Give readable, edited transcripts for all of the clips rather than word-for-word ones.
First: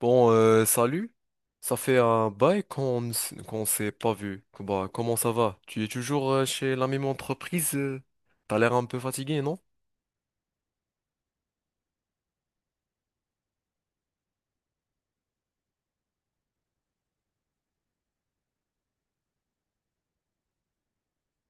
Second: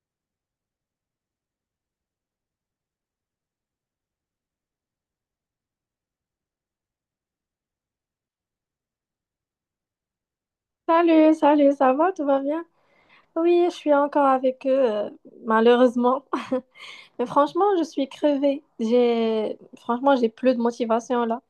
Bon, salut. Ça fait un bail qu'on s'est pas vu. Bah, comment ça va? Tu es toujours chez la même entreprise? T'as l'air un peu fatigué, non? Salut, salut, ça va, tout va bien? Oui, je suis encore avec eux, malheureusement. Mais franchement, je suis crevée. Franchement, j'ai plus de motivation là.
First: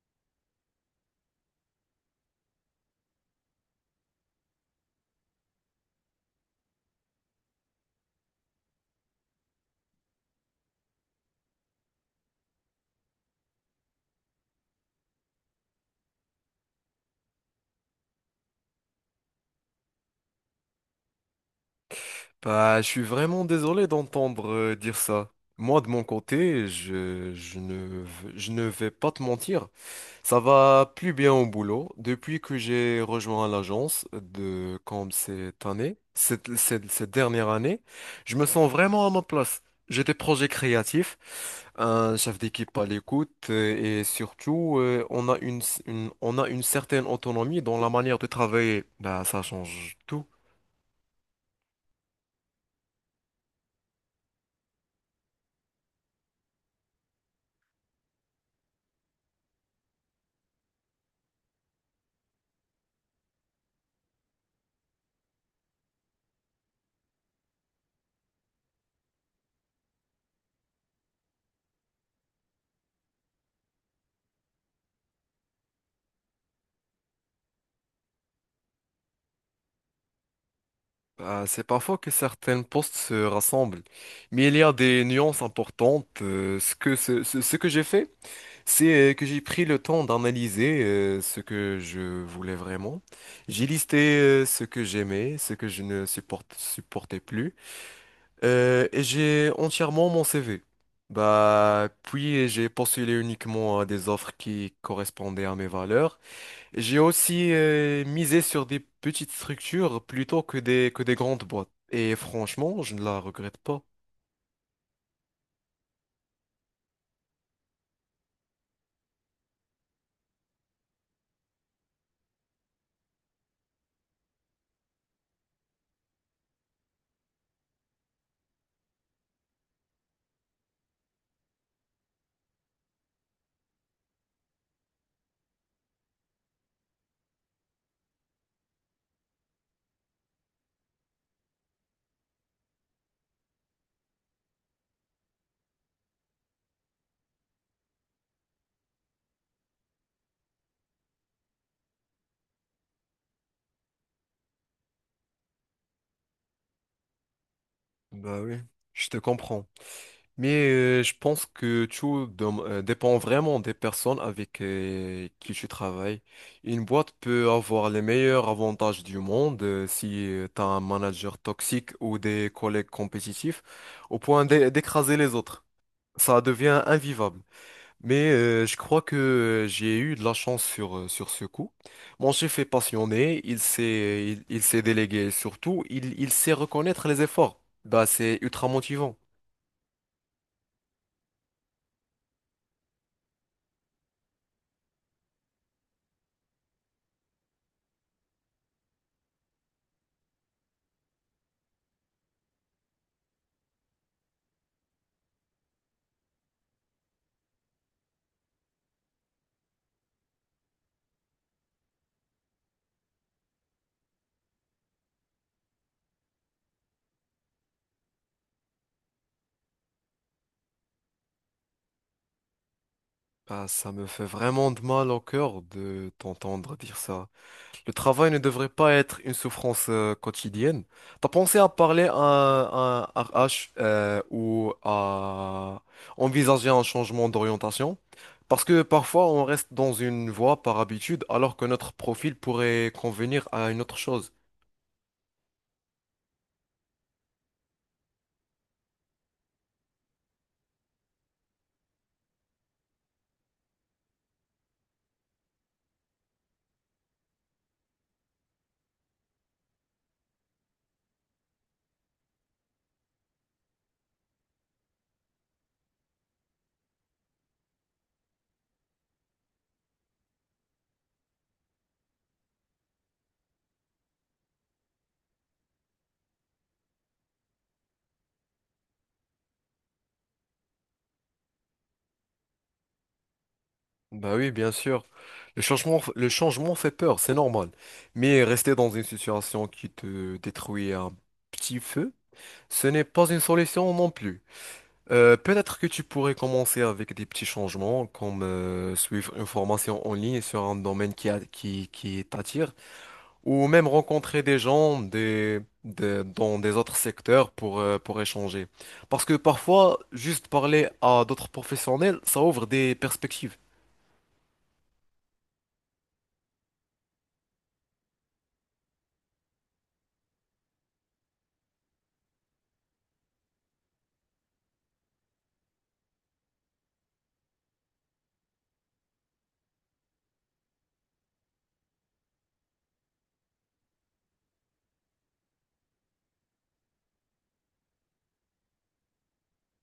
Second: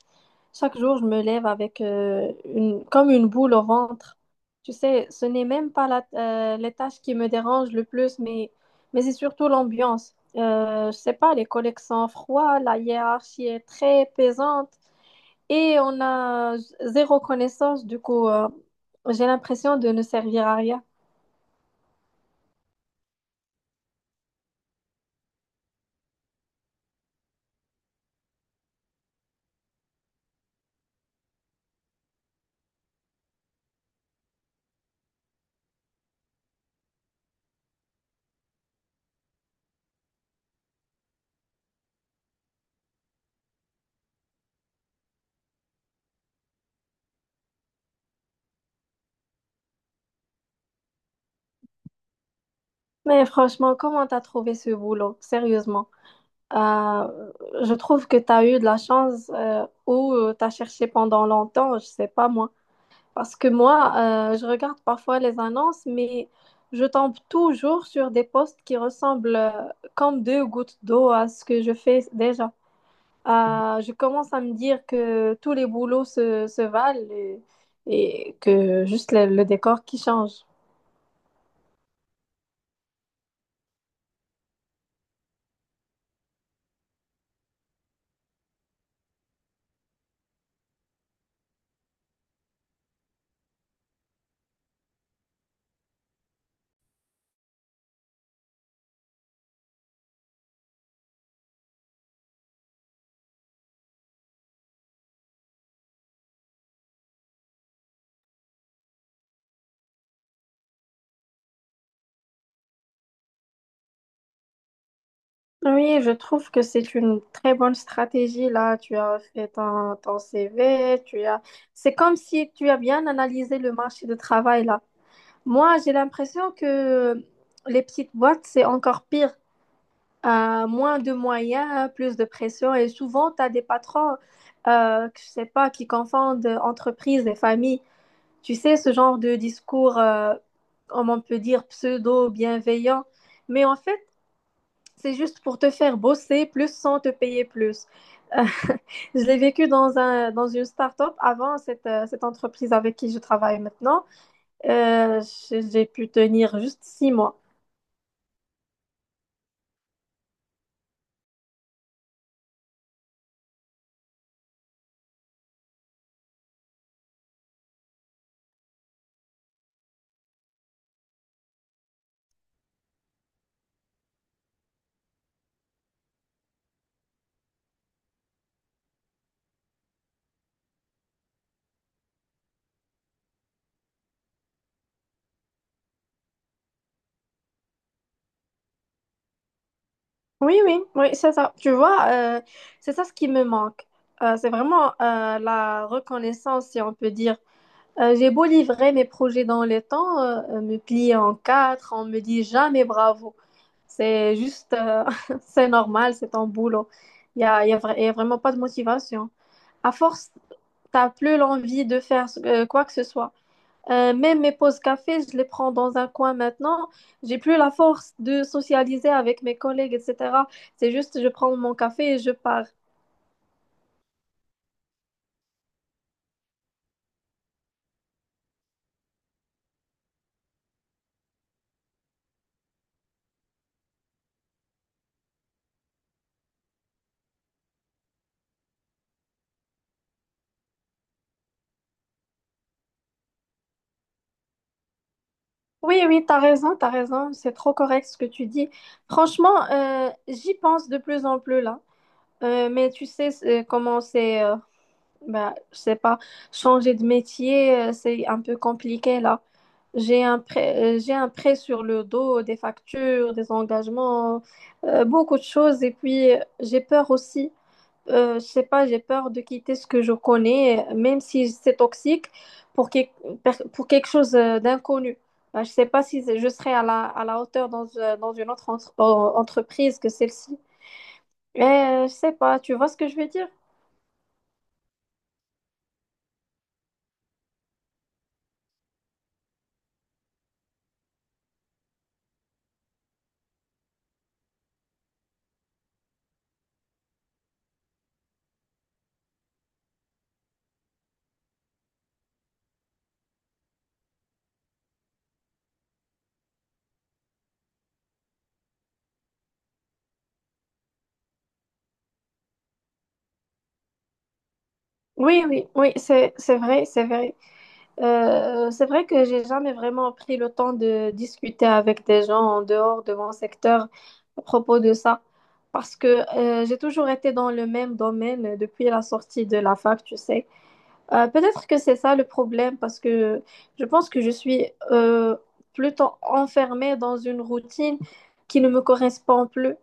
Chaque jour, je me lève avec comme une boule au ventre. Tu sais, ce n'est même pas les tâches qui me dérangent le plus, mais c'est surtout l'ambiance. Je sais pas, les collègues sont froids, la hiérarchie est très pesante et on a zéro connaissance. Du coup, j'ai l'impression de ne servir à rien. Bah, je suis vraiment désolé d'entendre dire ça. Moi, de mon côté, je ne, v- je ne vais pas te mentir. Ça va plus bien au boulot. Depuis que j'ai rejoint l'agence de comme cette année, cette dernière année, je me sens vraiment à ma place. J'ai des projets créatifs, un chef d'équipe à l'écoute et surtout, on a on a une certaine autonomie dans la manière de travailler. Bah, ça change tout. Mais franchement, comment t'as trouvé ce boulot? Sérieusement. Euh, je trouve que t'as eu de la chance ou t'as cherché pendant longtemps, je sais pas moi. Parce que moi, je regarde parfois les annonces, mais je tombe toujours sur des postes qui ressemblent comme deux gouttes d'eau à ce que je fais déjà. Je commence à me dire que tous les boulots se valent et que juste le décor qui change. Bah, c'est parfois que certains postes se rassemblent, mais il y a des nuances importantes. Ce ce que j'ai fait. C'est que j'ai pris le temps d'analyser ce que je voulais vraiment. J'ai listé ce que j'aimais, ce que je ne supporte- supportais plus, et j'ai entièrement mon CV. Bah, puis j'ai postulé uniquement à des offres qui correspondaient à mes valeurs. J'ai aussi misé sur des petites structures plutôt que des grandes boîtes. Et franchement, je ne la regrette pas. Oui, je trouve que c'est une très bonne stratégie là. Tu as fait ton CV, tu as. C'est comme si tu as bien analysé le marché de travail là. Moi, j'ai l'impression que les petites boîtes, c'est encore pire. Moins de moyens, plus de pression. Et souvent, tu as des patrons, que je sais pas, qui confondent entreprise et famille. Tu sais, ce genre de discours, comme on peut dire, pseudo-bienveillant. Mais en fait, c'est juste pour te faire bosser plus sans te payer plus. Euh, je l'ai vécu dans dans une start-up avant cette entreprise avec qui je travaille maintenant. Euh, j'ai pu tenir juste 6 mois. Bah oui, je te comprends. Mais je pense que dépend vraiment des personnes avec qui tu travailles. Une boîte peut avoir les meilleurs avantages du monde si tu as un manager toxique ou des collègues compétitifs au point d'écraser les autres. Ça devient invivable. Mais je crois que j'ai eu de la chance sur ce coup. Mon chef est passionné, il sait déléguer et surtout, il sait reconnaître les efforts. Bah, c'est ultra motivant. Oui, oui, oui, c'est ça. Tu vois, c'est ça ce qui me manque. C'est vraiment la reconnaissance, si on peut dire. J'ai beau livrer mes projets dans les temps, me plier en quatre, on me dit jamais bravo. C'est juste, c'est normal, c'est ton boulot. Il n'y a, y a vra- Y a vraiment pas de motivation. À force, t'as plus l'envie de faire quoi que ce soit. Même mes pauses café, je les prends dans un coin maintenant. J'ai plus la force de socialiser avec mes collègues, etc. C'est juste, je prends mon café et je pars. Bah, ça me fait vraiment de mal au cœur de t'entendre dire ça. Le travail ne devrait pas être une souffrance quotidienne. T'as pensé à parler à un RH ou à envisager un changement d'orientation? Parce que parfois on reste dans une voie par habitude alors que notre profil pourrait convenir à une autre chose. Oui, oui, t'as raison, t'as raison. C'est trop correct ce que tu dis. Franchement, j'y pense de plus en plus là. Mais tu sais comment c'est. Bah, je sais pas, changer de métier, c'est un peu compliqué là. J'ai un prêt sur le dos, des factures, des engagements, beaucoup de choses. Et puis, j'ai peur aussi, je sais pas, j'ai peur de quitter ce que je connais, même si c'est toxique, pour, quel- pour quelque chose d'inconnu. Bah, je sais pas si je serai à la hauteur dans une autre entreprise que celle-ci. Mais je sais pas, tu vois ce que je veux dire? Bah oui, bien sûr. Le changement fait peur, c'est normal. Mais rester dans une situation qui te détruit un petit peu, ce n'est pas une solution non plus. Peut-être que tu pourrais commencer avec des petits changements, comme suivre une formation en ligne sur un domaine qui t'attire, ou même rencontrer des gens dans des autres secteurs pour échanger. Parce que parfois, juste parler à d'autres professionnels, ça ouvre des perspectives. Oui, oui, oui, c'est vrai, c'est vrai. C'est vrai que j'ai jamais vraiment pris le temps de discuter avec des gens en dehors de mon secteur à propos de ça, parce que j'ai toujours été dans le même domaine depuis la sortie de la fac, tu sais. Peut-être que c'est ça le problème, parce que je pense que je suis euh, plutôt enfermée dans une routine qui ne me correspond plus.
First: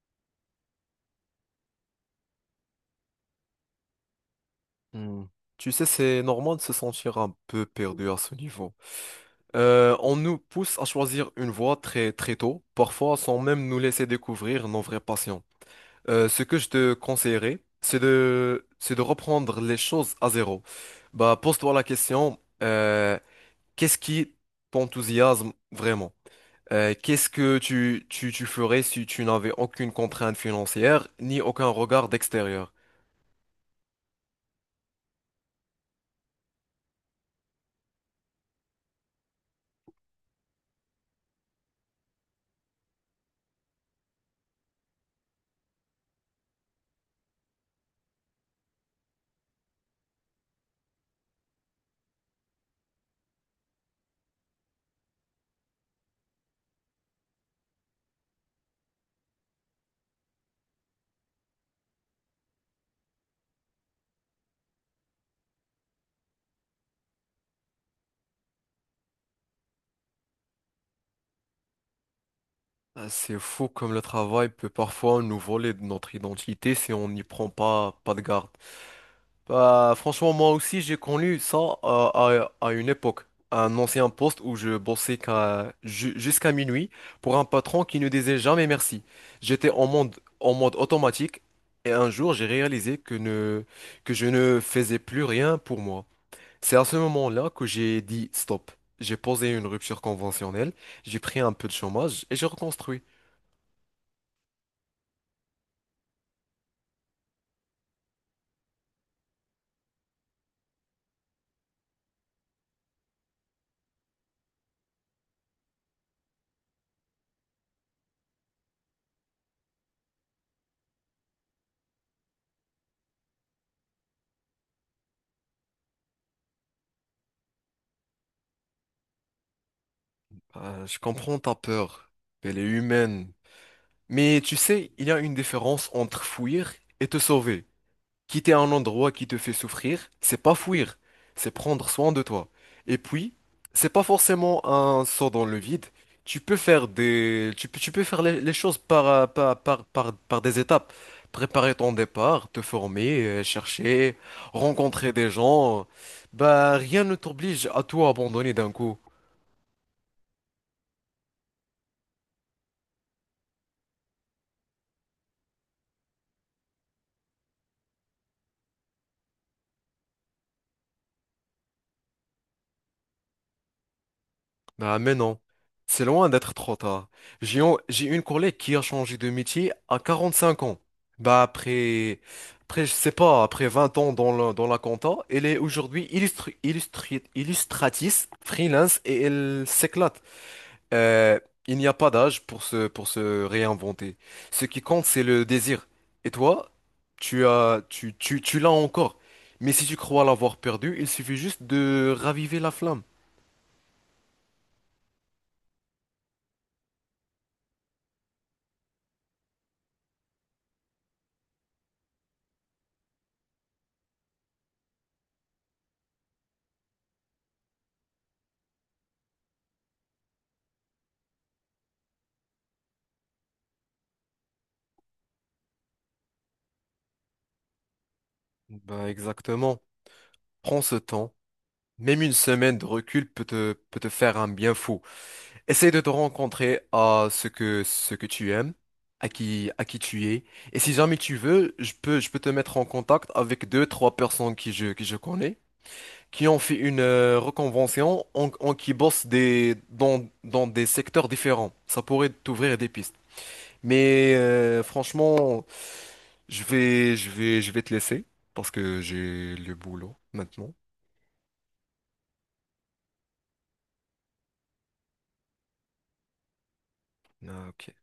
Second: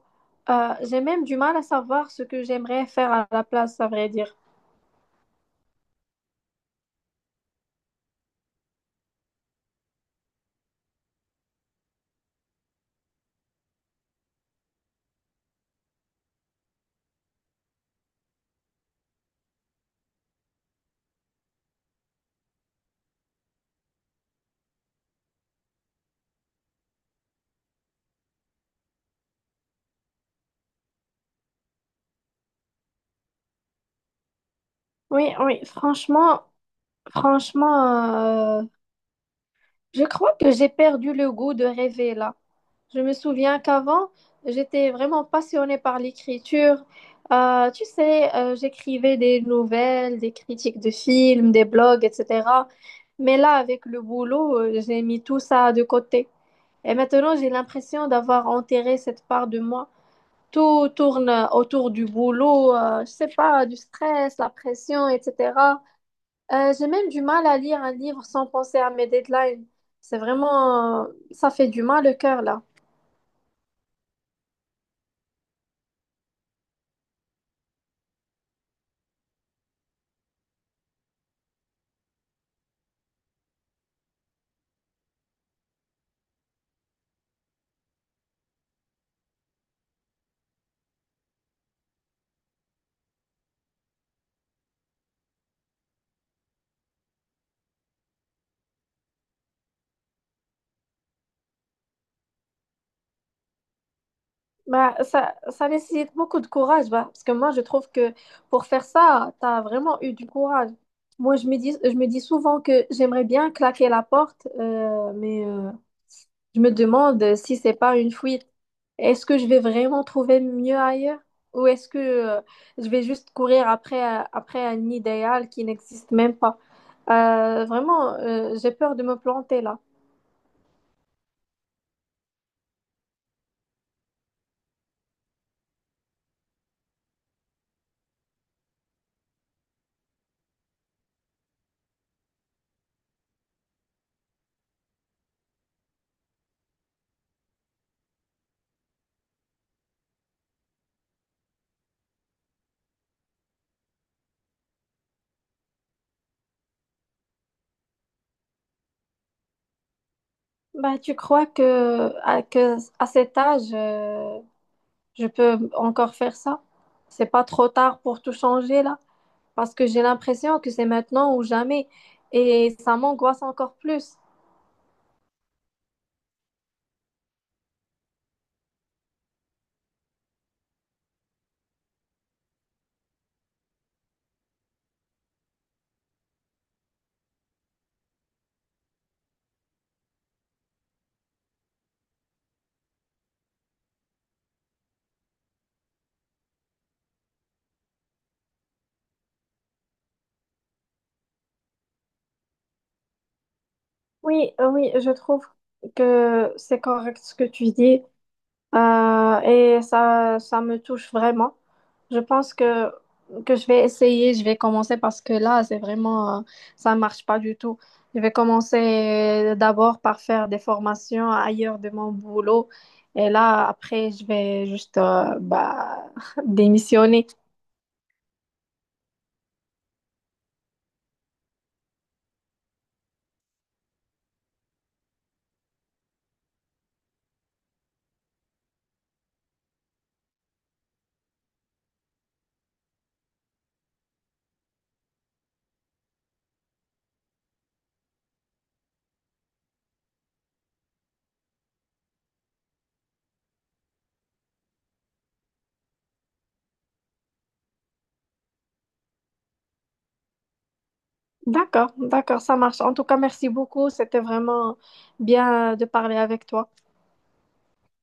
J'ai même du mal à savoir ce que j'aimerais faire à la place, à vrai dire. Hmm. Tu sais, c'est normal de se sentir un peu perdu à ce niveau. On nous pousse à choisir une voie très très tôt, parfois sans même nous laisser découvrir nos vraies passions. Ce que je te conseillerais, c'est de reprendre les choses à zéro. Bah, pose-toi la question, qu'est-ce qui t'enthousiasme vraiment? Qu'est-ce que tu ferais si tu n'avais aucune contrainte financière ni aucun regard d'extérieur? Oui, oui, franchement. Je crois que j'ai perdu le goût de rêver là. Je me souviens qu'avant, j'étais vraiment passionnée par l'écriture. Tu sais, j'écrivais des nouvelles, des critiques de films, des blogs, etc. Mais là, avec le boulot, j'ai mis tout ça de côté. Et maintenant, j'ai l'impression d'avoir enterré cette part de moi. Tout tourne autour du boulot, je sais pas, du stress, la pression, etc. J'ai même du mal à lire un livre sans penser à mes deadlines. C'est vraiment... Ça fait du mal au cœur, là. Ah, c'est fou comme le travail peut parfois nous voler de notre identité si on n'y prend pas de garde. Bah, franchement, moi aussi, j'ai connu ça à une époque. Un ancien poste où je bossais jusqu'à minuit pour un patron qui ne disait jamais merci. J'étais en mode automatique et un jour, j'ai réalisé que je ne faisais plus rien pour moi. C'est à ce moment-là que j'ai dit stop. J'ai posé une rupture conventionnelle, j'ai pris un peu de chômage et j'ai reconstruit. Bah, ça nécessite beaucoup de courage, bah, parce que moi, je trouve que pour faire ça, tu as vraiment eu du courage. Moi, je me dis souvent que j'aimerais bien claquer la porte, mais... Je me demande si c'est pas une fuite. Est-ce que je vais vraiment trouver mieux ailleurs? Ou est-ce que je vais juste courir après, après un idéal qui n'existe même pas? Vraiment, j'ai peur de me planter là. Ah, je comprends ta peur. Elle est humaine. Mais tu sais, il y a une différence entre fuir et te sauver. Quitter un endroit qui te fait souffrir, c'est pas fuir, c'est prendre soin de toi. Et puis, c'est pas forcément un saut dans le vide. Tu peux faire les choses par des étapes. Préparer ton départ, te former, chercher, rencontrer des gens. Bah, rien ne t'oblige à tout abandonner d'un coup. Bah, tu crois que à cet âge, je peux encore faire ça? C'est pas trop tard pour tout changer là? Parce que j'ai l'impression que c'est maintenant ou jamais. Et ça m'angoisse encore plus. Ah, mais non, c'est loin d'être trop tard. J'ai une collègue qui a changé de métier à 45 ans. Bah après, après je sais pas, après 20 ans dans dans la compta, elle est aujourd'hui illustratrice, freelance et elle s'éclate. Euh, il n'y a pas d'âge pour pour se réinventer. Ce qui compte, c'est le désir. Et toi, tu l'as encore. Mais si tu crois l'avoir perdu, il suffit juste de raviver la flamme. Oui, oui, je trouve que c'est correct ce que tu dis et ça me touche vraiment. Je pense que je vais essayer, je vais commencer parce que là, c'est vraiment, ça marche pas du tout. Je vais commencer d'abord par faire des formations ailleurs de mon boulot et là, après, je vais juste bah, démissionner. Bah exactement. Prends ce temps, même une semaine de recul peut peut te faire un bien fou. Essaye de te rencontrer à ce que tu aimes, à à qui tu es. Et si jamais tu veux, je peux te mettre en contact avec deux, trois personnes qui je connais, qui ont fait une reconvention, qui bossent dans des secteurs différents. Ça pourrait t'ouvrir des pistes. Mais franchement, je vais te laisser parce que j'ai le boulot maintenant. D'accord, d'accord, ça marche. En tout cas, merci beaucoup. C'était vraiment bien de parler avec toi. Ah, ok.